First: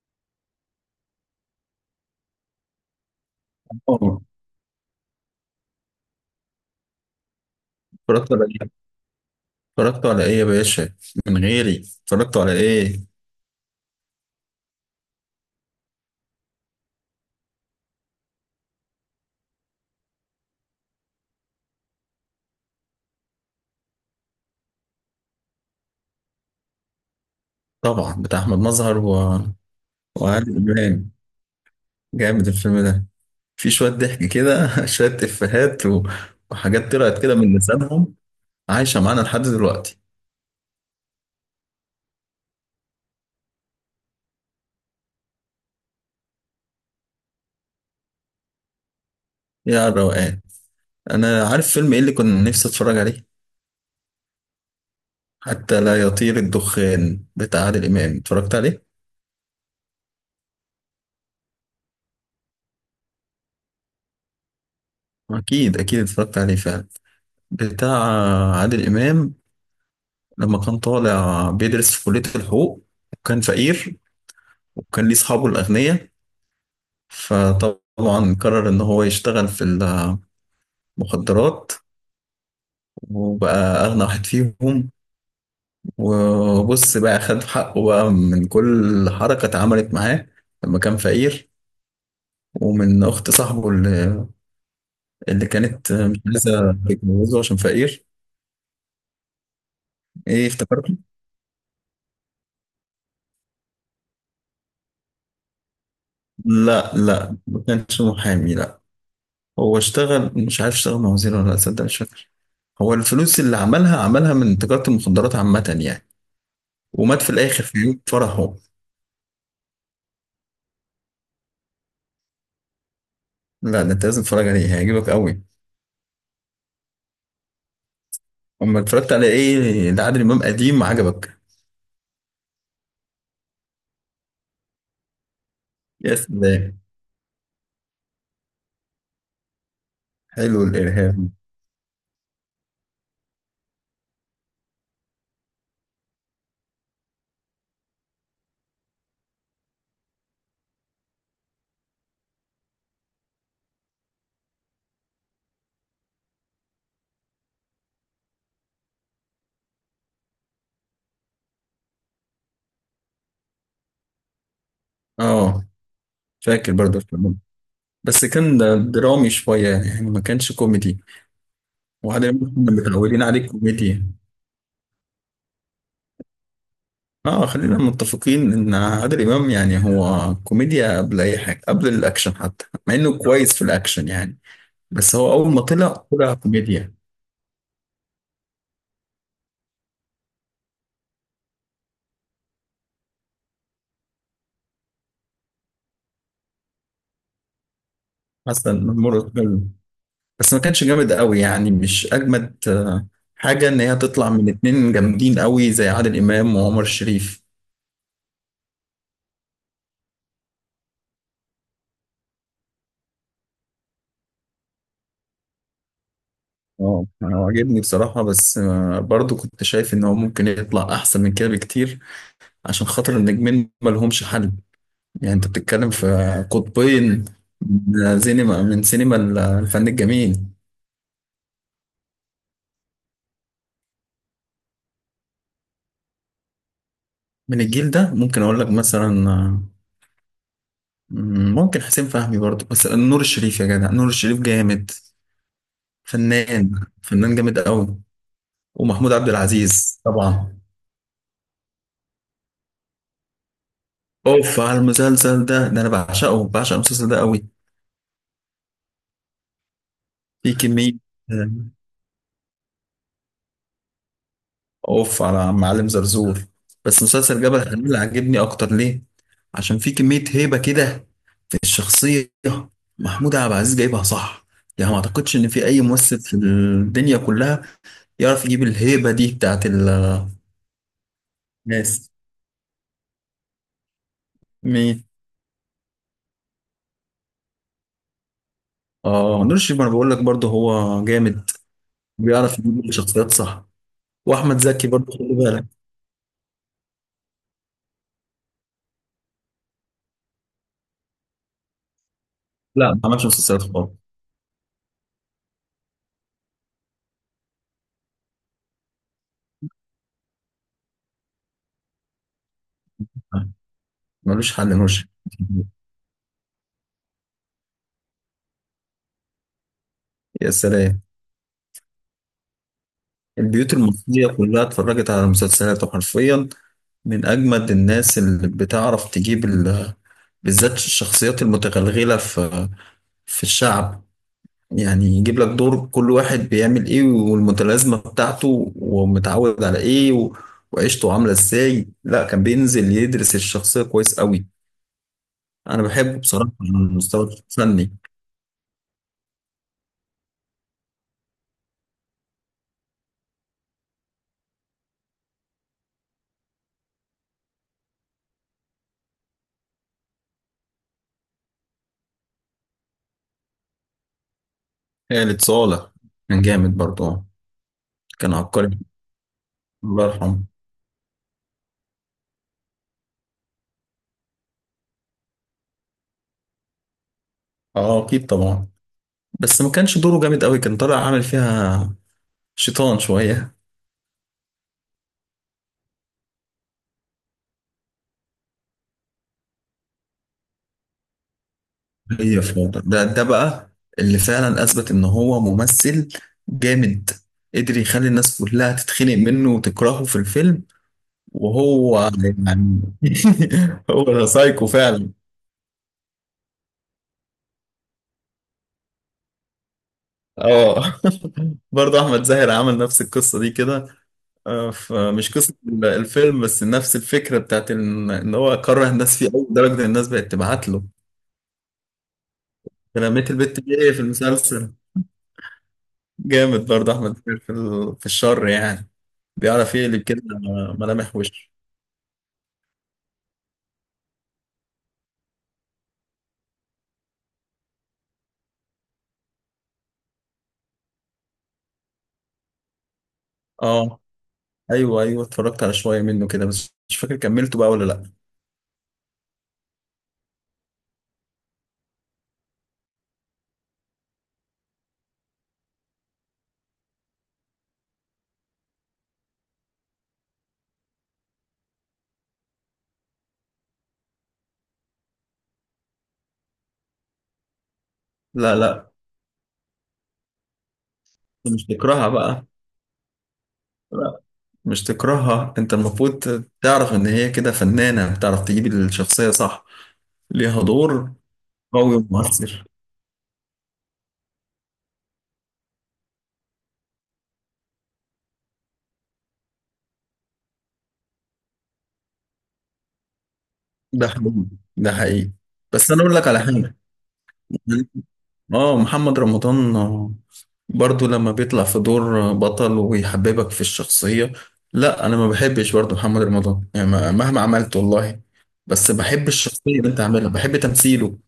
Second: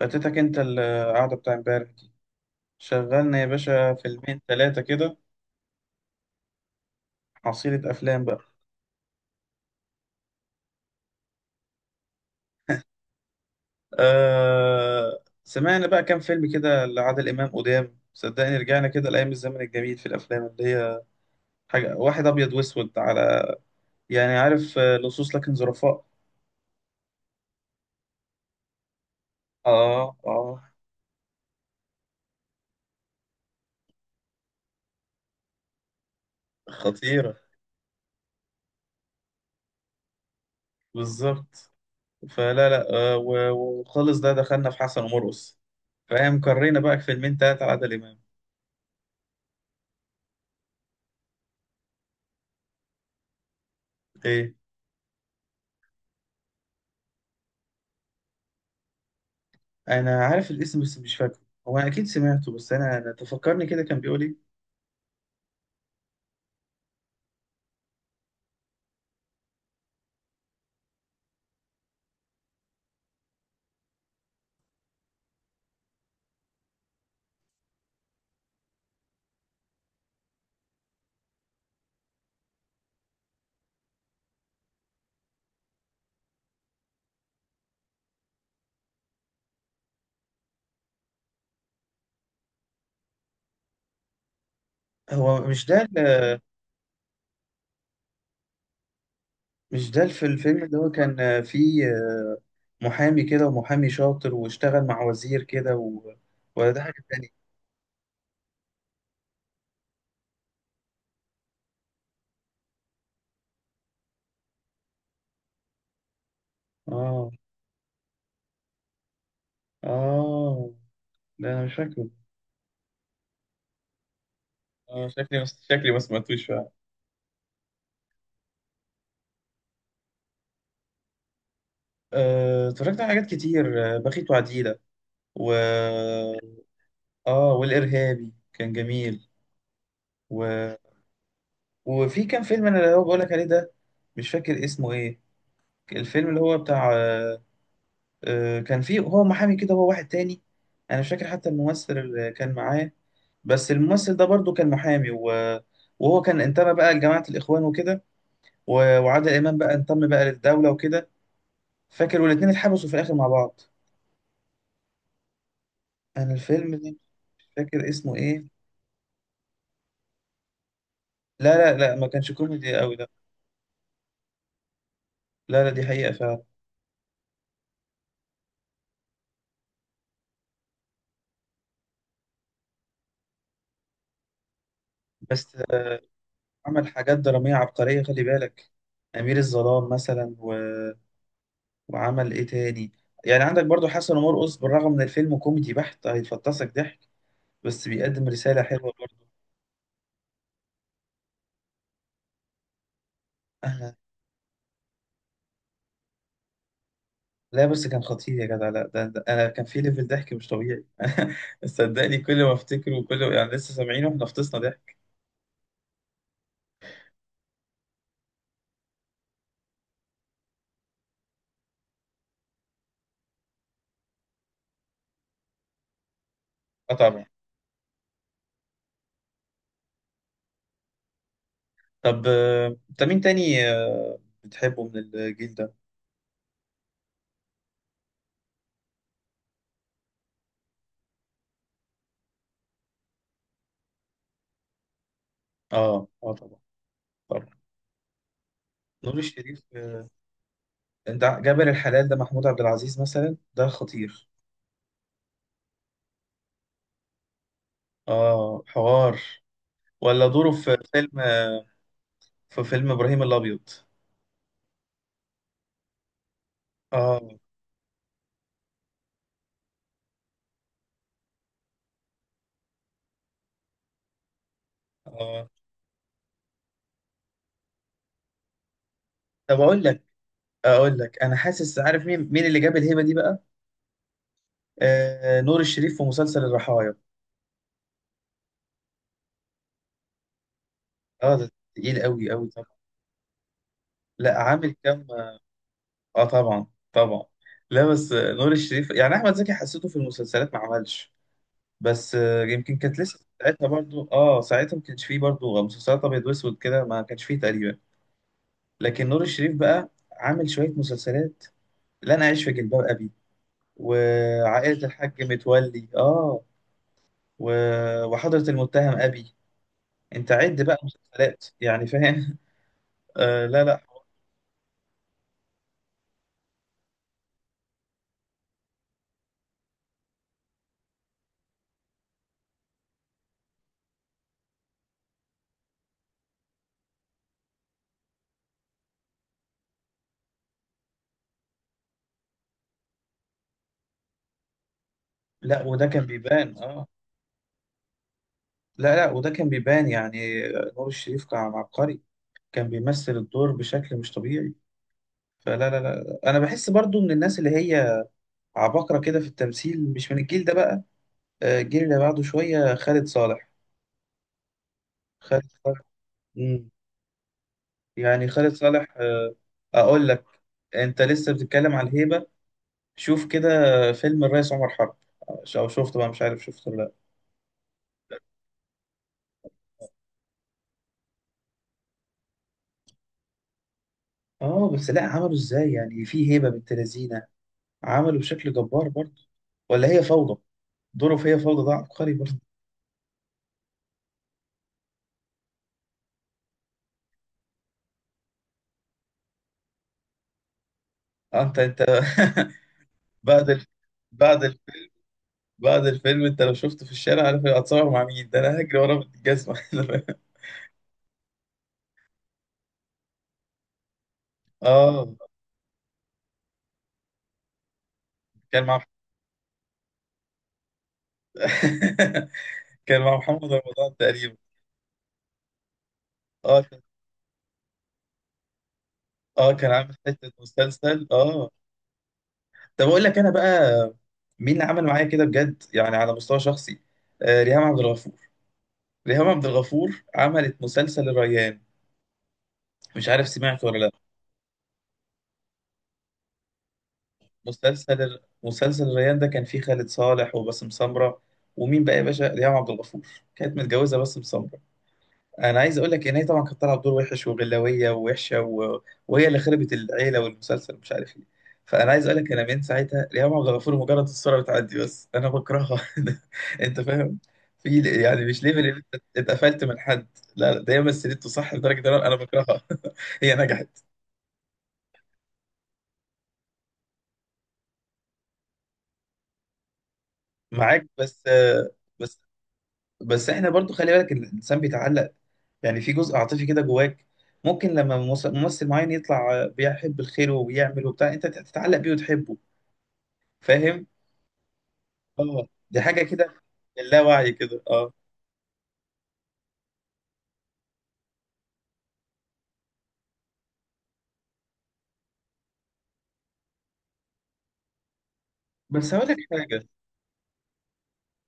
فاتتك انت القعدة بتاع امبارح دي. شغلنا يا باشا اه، فيلمين ثلاثة كده، حصيلة أفلام اتفرجت بقى. على ايه؟ اتفرجت على ايه يا باشا؟ من غيري، اتفرجت على ايه؟ آه سمعنا بقى كام فيلم كده لعادل إمام قدام، صدقني رجعنا كده لأيام الزمن الجميل في الأفلام اللي هي حاجة، واحد أبيض وأسود على يعني عارف، آه، لصوص لكن ظرفاء. طبعا بتاع احمد مظهر و... آه وعادل آه، امام. جامد الفيلم ده. في شويه ضحك كده شويه افيهات و... وحاجات طلعت كده خطيرة. من لسانهم عايشه معانا لحد دلوقتي. بالظبط. فلا لا آه و- وخالص ده دخلنا في حسن ومرقص، فاهم؟ قرينا بقى فيلمين تلاتة لعادل إمام. يا الروقان، انا عارف فيلم ايه اللي كنت نفسي اتفرج عليه؟ إيه؟ حتى لا يطير الدخان بتاع عادل امام، اتفرجت عليه؟ انا عارف الاسم بس مش فاكره. هو انا اكيد سمعته بس انا تفكرني كده كان بيقول ايه. اكيد اكيد اتفرجت عليه فعلا. بتاع عادل امام لما كان طالع بيدرس في كلية الحقوق، وكان فقير، وكان ليه أصحابه الأغنياء. فطبعا قرر إن هو يشتغل في المخدرات، وبقى أغنى واحد فيهم. وبص بقى خد حقه بقى من كل حركة اتعملت معاه لما كان فقير، ومن أخت صاحبه اللي, هو اللي مش ده كانت مش ال- عايزة تتجوزه عشان فقير. مش ده في إيه الفيلم اللي هو افتكرته؟ كان فيه محامي كده ومحامي شاطر واشتغل مع وزير كده و... ولا ده لا حاجة تانية. لا، ما كانش محامي، لا. هو اشتغل، مش عارف اشتغل مع وزير ولا لا، تصدق مش فاكر. هو الفلوس اللي عملها عملها من تجارة المخدرات عامة يعني، ومات في اه، الآخر في يوم فرحه. اه. لا انا مش فاكره. لا ده أنت لازم تتفرج عليه، اه هيعجبك شكلي، قوي. بس شكلي ما سمعتوش فعلا. أما اتفرجت على إيه لعادل إمام قديم عجبك؟ اتفرجت على حاجات كتير، بخيت وعديلة و... يا سلام. اه والارهابي كان جميل حلو و... الإرهاب. وفي كام فيلم انا اللي هو بقولك عليه ده، مش فاكر اسمه ايه. الفيلم اللي هو بتاع كان فيه هو محامي كده هو واحد تاني، انا مش فاكر حتى الممثل اللي كان معاه، بس الممثل ده برضو كان محامي وهو كان انتمى بقى لجماعة الإخوان وكده، وعادل إمام بقى انتمى بقى للدولة وكده. فاكر والاتنين اتحبسوا في الآخر مع بعض. آه، أنا فاكر الفيلم ده برضه الفيلم. مش فاكر اسمه بس إيه. كان ده درامي شوية يعني، ما كانش كوميدي. لا لا لا، ما وعادل كانش إمام كنا كوميدي قوي ده. متعودين عليه كوميديا. لا لا، دي حقيقة فعلا. اه، خلينا متفقين ان عادل امام يعني هو كوميديا قبل اي حاجه، قبل الاكشن، حتى مع انه كويس في الاكشن يعني. بس هو اول بس ما طلع طلع عمل كوميديا. حاجات درامية عبقرية، خلي بالك، أمير الظلام مثلا، وعمل ايه تاني. يعني عندك برضو حسن ومرقص، بالرغم من الفيلم كوميدي بحت هيفطسك ضحك، بس بيقدم رسالة حسن حلوة برضو. مرة فيلم، بس ما كانش جامد قوي يعني، مش اجمد حاجه ان آه. هي تطلع من اتنين جامدين قوي زي عادل امام وعمر الشريف. لا بس كان خطير يا جدع، لا ده, ده انا كان في ليفل ضحك مش طبيعي. صدقني كل ما افتكره وكل يعني لسه سامعينه احنا فطسنا ضحك. اه، انا عاجبني بصراحه، بس برضو كنت شايف ان هو ممكن يطلع احسن من كده بكتير. عشان خاطر النجمين ما لهمش حل. يعني انت بتتكلم في اه طبعا. قطبين، من سينما، من سينما الفن الجميل. طب انت مين تاني بتحبه من الجيل ده؟ من الجيل ده ممكن اقول لك مثلا، ممكن حسين فهمي برضه، بس نور الشريف يا جدع، نور الشريف جامد. اه اه طبعا. فنان، فنان طبعا. جامد قوي. ومحمود نور عبد الشريف، العزيز طبعا. جابر الحلال ده محمود عبد العزيز مثلا ده خطير. اوف على المسلسل ده، ده انا بعشقه، بعشق المسلسل ده قوي. اه حوار. ولا دوره في في كمية فيلم، آه، في فيلم ابراهيم الابيض. اوف على معلم زرزور. بس اه، مسلسل جبل حلمية عجبني اكتر. ليه؟ عشان في كمية هيبة كده في الشخصية. محمود عبد العزيز جايبها صح. يعني ما اعتقدش اه. ان في اي ممثل في الدنيا كلها يعرف يجيب الهيبة دي طب بتاعت اقول لك، اقول لك انا حاسس عارف الناس. مين اللي جاب الهبه دي بقى. مين؟ آه نور الشريف في مسلسل الرحايا. اه نور الشريف، ما انا بقول لك برضه هو اه ده جامد. تقيل قوي قوي بيعرف طبعا. يجيب الشخصيات صح. لا واحمد عامل زكي كام. برضه خلي بالك. اه طبعا. طبعا. لا بس نور الشريف، يعني احمد زكي حسيته في المسلسلات ما عملش. بس آه يمكن لا كانت ما لسه عملش مسلسلات ساعتها خالص. برضو، اه ساعتها ما كانش فيه برضو مسلسلات ابيض واسود كده، ما كانش فيه تقريبا. لكن نور الشريف بقى عامل شويه مسلسلات، لا انا عايش في جلباب ابي، آه، ملوش حل نور وعائلة الشريف. الحاج متولي، اه، و... وحضرة المتهم أبي، انت يا عد بقى سلام. مسلسلات يعني فاهم. آه لا البيوت لا. المصرية كلها اتفرجت على مسلسلاته حرفيا. من أجمد الناس اللي بتعرف تجيب ال... بالذات الشخصيات المتغلغلة في في الشعب. يعني يجيب لك دور كل واحد بيعمل إيه، والمتلازمة بتاعته، ومتعود على إيه و... وعيشته عاملة إزاي. لا كان بينزل يدرس الشخصية كويس قوي. لا أنا وده كان بحبه بصراحة بيبان، على اه. المستوى الفني. لا لا وده كان بيبان يعني، نور الشريف كان عبقري، كان بيمثل الدور بشكل مش طبيعي. فلا لا لا انا بحس برضو من الناس اللي هي عباقرة كده في التمثيل، مش من الجيل ده بقى، الجيل اللي بعده شوية، خالد صالح. خالد خالد صالح. صالح كان مم. جامد برضه، يعني كان خالد عبقري، صالح، الله اقول لك، يرحمه. انت لسه بتتكلم على الهيبة، شوف كده فيلم الريس عمر حرب. او شفته بقى، مش عارف شفته ولا لا؟ اه اكيد طبعا. بس ما كانش دوره جامد قوي، كان طالع عامل فيها شيطان شوية. اه، بس لا عملوا ازاي يعني في هيبه بنت لذينه، عملوا بشكل جبار برضه. ولا هي فوضى، دوره في هي فوضى ده عبقري برضه. هي فاضل ده، ده بقى اللي فعلا اثبت ان هو ممثل جامد. قدر يخلي الناس كلها تتخنق منه وتكرهه في الفيلم، انت وهو يعني بعد ال... هو ده بعد ال... سايكو فعلا. بعد الفيلم انت لو شفته في الشارع، عارف هتصور مع مين؟ ده انا هجري ورا الجزمه. اه برضه احمد زاهر عمل نفس القصه دي كده. اه، فمش قصه الفيلم، بس نفس الفكره بتاعت ان إن هو كان مع كره الناس فيه قوي لدرجه ان الناس بقت تبعت له. كان مع رميت محمد البت دي رمضان في تقريبا. المسلسل، اه جامد كان- برضه احمد زاهر في في الشر يعني. اه كان بيعرف عامل يقلب كده حته مسلسل، ملامح اه. وش. طب اقول لك انا بقى، مين اللي عمل معايا كده بجد يعني على مستوى شخصي؟ ريهام عبد الغفور. ريهام عبد الغفور عملت مسلسل الريان، مش عارف سمعت ولا لا؟ اه ايوه ايوه، اتفرجت على شويه منه كده، بس مش فاكر كملته بقى ولا لا. مسلسل الريان ده كان فيه خالد صالح وباسم سمرة ومين بقى يا باشا، ريهام عبد الغفور، كانت متجوزة باسم سمرة. انا عايز اقول لك ان هي طبعا كانت طالعه بدور وحش وغلاويه ووحشه و... وهي اللي خربت العيله والمسلسل مش عارف ايه. فانا عايز اقول لك، انا من ساعتها ريهام عبد الغفور مجرد الصوره بتعدي بس انا بكرهها. انت فاهم؟ في يعني مش لا ليفل إن لا، انت اتقفلت من حد، لا لا، ده هي مثلته صح مش لدرجه ان انا تكرهها أنا بقى. بكرهها. هي نجحت لا مش تكرهها، انت المفروض تعرف ان هي كده فنانه، بتعرف تجيب الشخصيه صح. ليها معاك. دور قوي بس ومؤثر. بس احنا برضو خلي بالك إن الانسان بيتعلق، يعني في جزء عاطفي كده جواك، ممكن لما ممثل معين يطلع بيحب الخير وبيعمل وبتاع انت تتعلق بيه وتحبه، فاهم؟ ده حقيقي، ده حقيقي. اه دي بس انا حاجه اقول لك كده، على حاجه. اللاوعي كده، اه. اه محمد رمضان، برضو لما بيطلع في دور بطل ويحببك في الشخصية. لا انا ما بحبش برضو محمد رمضان يعني، مهما عملت والله. بس بس هقول لك بحب حاجه، الشخصية اللي انت عاملها، بحب تمثيله.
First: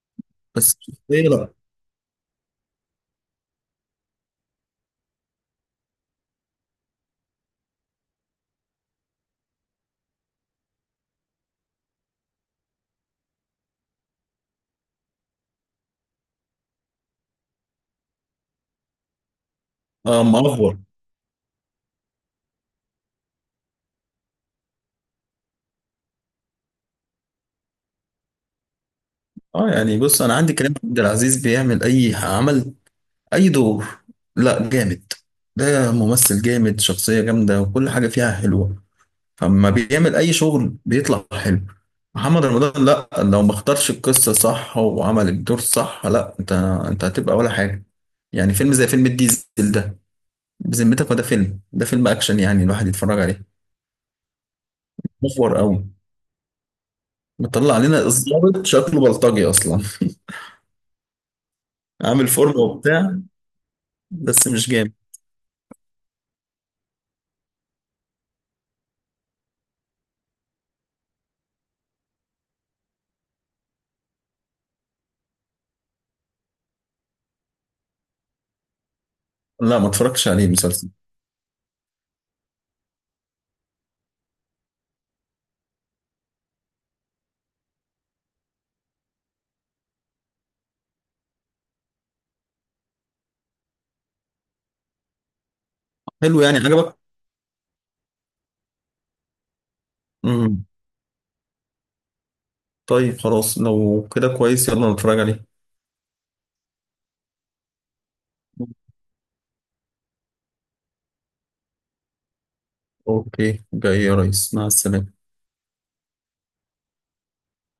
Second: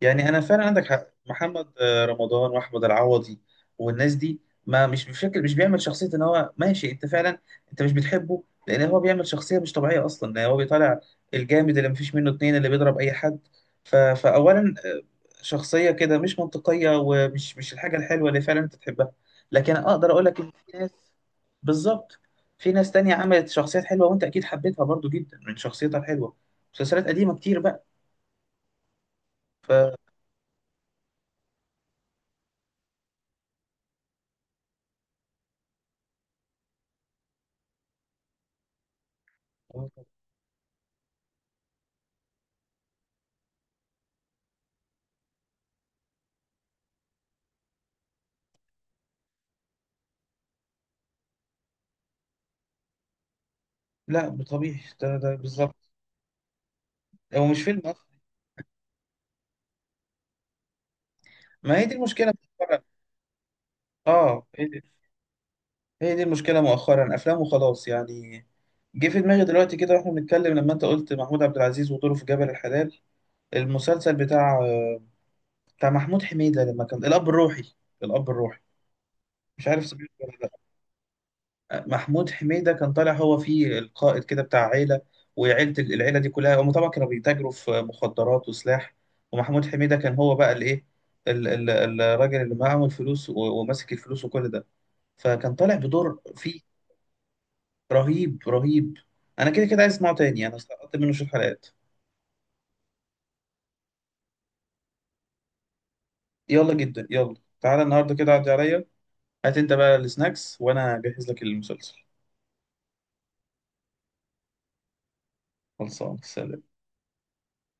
يعني انا فعلا بس عندك حق، الشخصية لا. محمد رمضان واحمد العوضي والناس دي، ما مش فاكر، مش بيعمل شخصيه ان هو ماشي، انت فعلا انت مش بتحبه لان هو بيعمل شخصيه مش طبيعيه اصلا، لان هو بيطلع الجامد اللي مفيش منه اتنين، اللي بيضرب اي حد. فاولا شخصيه كده مش منطقيه، ومش مش الحاجه الحلوه اللي فعلا انت تحبها. لكن اقدر اه اقول لك ان في مأفور. ناس، بالظبط، في ناس تانية عملت شخصيات حلوه وانت اكيد حبيتها برضو جدا من شخصيتها الحلوه، مسلسلات قديمه كتير بقى. اه ف يعني بص، انا عندي كريم عبد العزيز بيعمل اي عمل، اي دور. لا جامد، ده ممثل جامد، شخصية جامدة وكل حاجة فيها حلوة. فلما بيعمل اي شغل بيطلع حلو. محمد رمضان لا، لو ما اختارش القصه صح وعمل الدور صح، لا انت، انت هتبقى ولا حاجه. يعني فيلم زي فيلم الديزل ده، بذمتك ما ده فيلم؟ ده فيلم اكشن يعني الواحد يتفرج عليه. لا طبيعي، ده محور بالظبط، قوي، هو مش مطلع فيلم علينا أصلا. الضابط شكله بلطجي اصلا. ما هي دي عامل المشكلة فورمه مؤخرا. وبتاع، اه بس مش جامد. هي دي المشكلة مؤخرا، أفلام وخلاص يعني. جه في دماغي دلوقتي كده واحنا بنتكلم، لما أنت قلت محمود عبد العزيز ودوره في جبل الحلال. المسلسل بتاع محمود حميدة لما كان الأب الروحي، الأب الروحي، مش لا عارف ما سمعته اتفرجتش ولا عليه لأ؟ المسلسل. محمود حميدة كان طالع هو فيه القائد كده بتاع عيلة، العيلة دي كلها هم طبعا كانوا بيتاجروا في مخدرات وسلاح، ومحمود حميدة كان هو بقى الايه، الراجل اللي معاه الفلوس وماسك الفلوس وكل ده، فكان طالع بدور حلو يعني فيه عجبك؟ رهيب، رهيب. انا كده كده عايز اسمعه تاني، انا امم سقطت منه شوية حلقات. طيب خلاص، لو كده كويس يلا نتفرج عليه. يلا جدا يلا، تعالى النهارده كده عدي عليا، هات انت بقى السناكس وانا اجهز لك المسلسل. اوكي جاي يا ريس، مع السلامه. خلصان، سلام.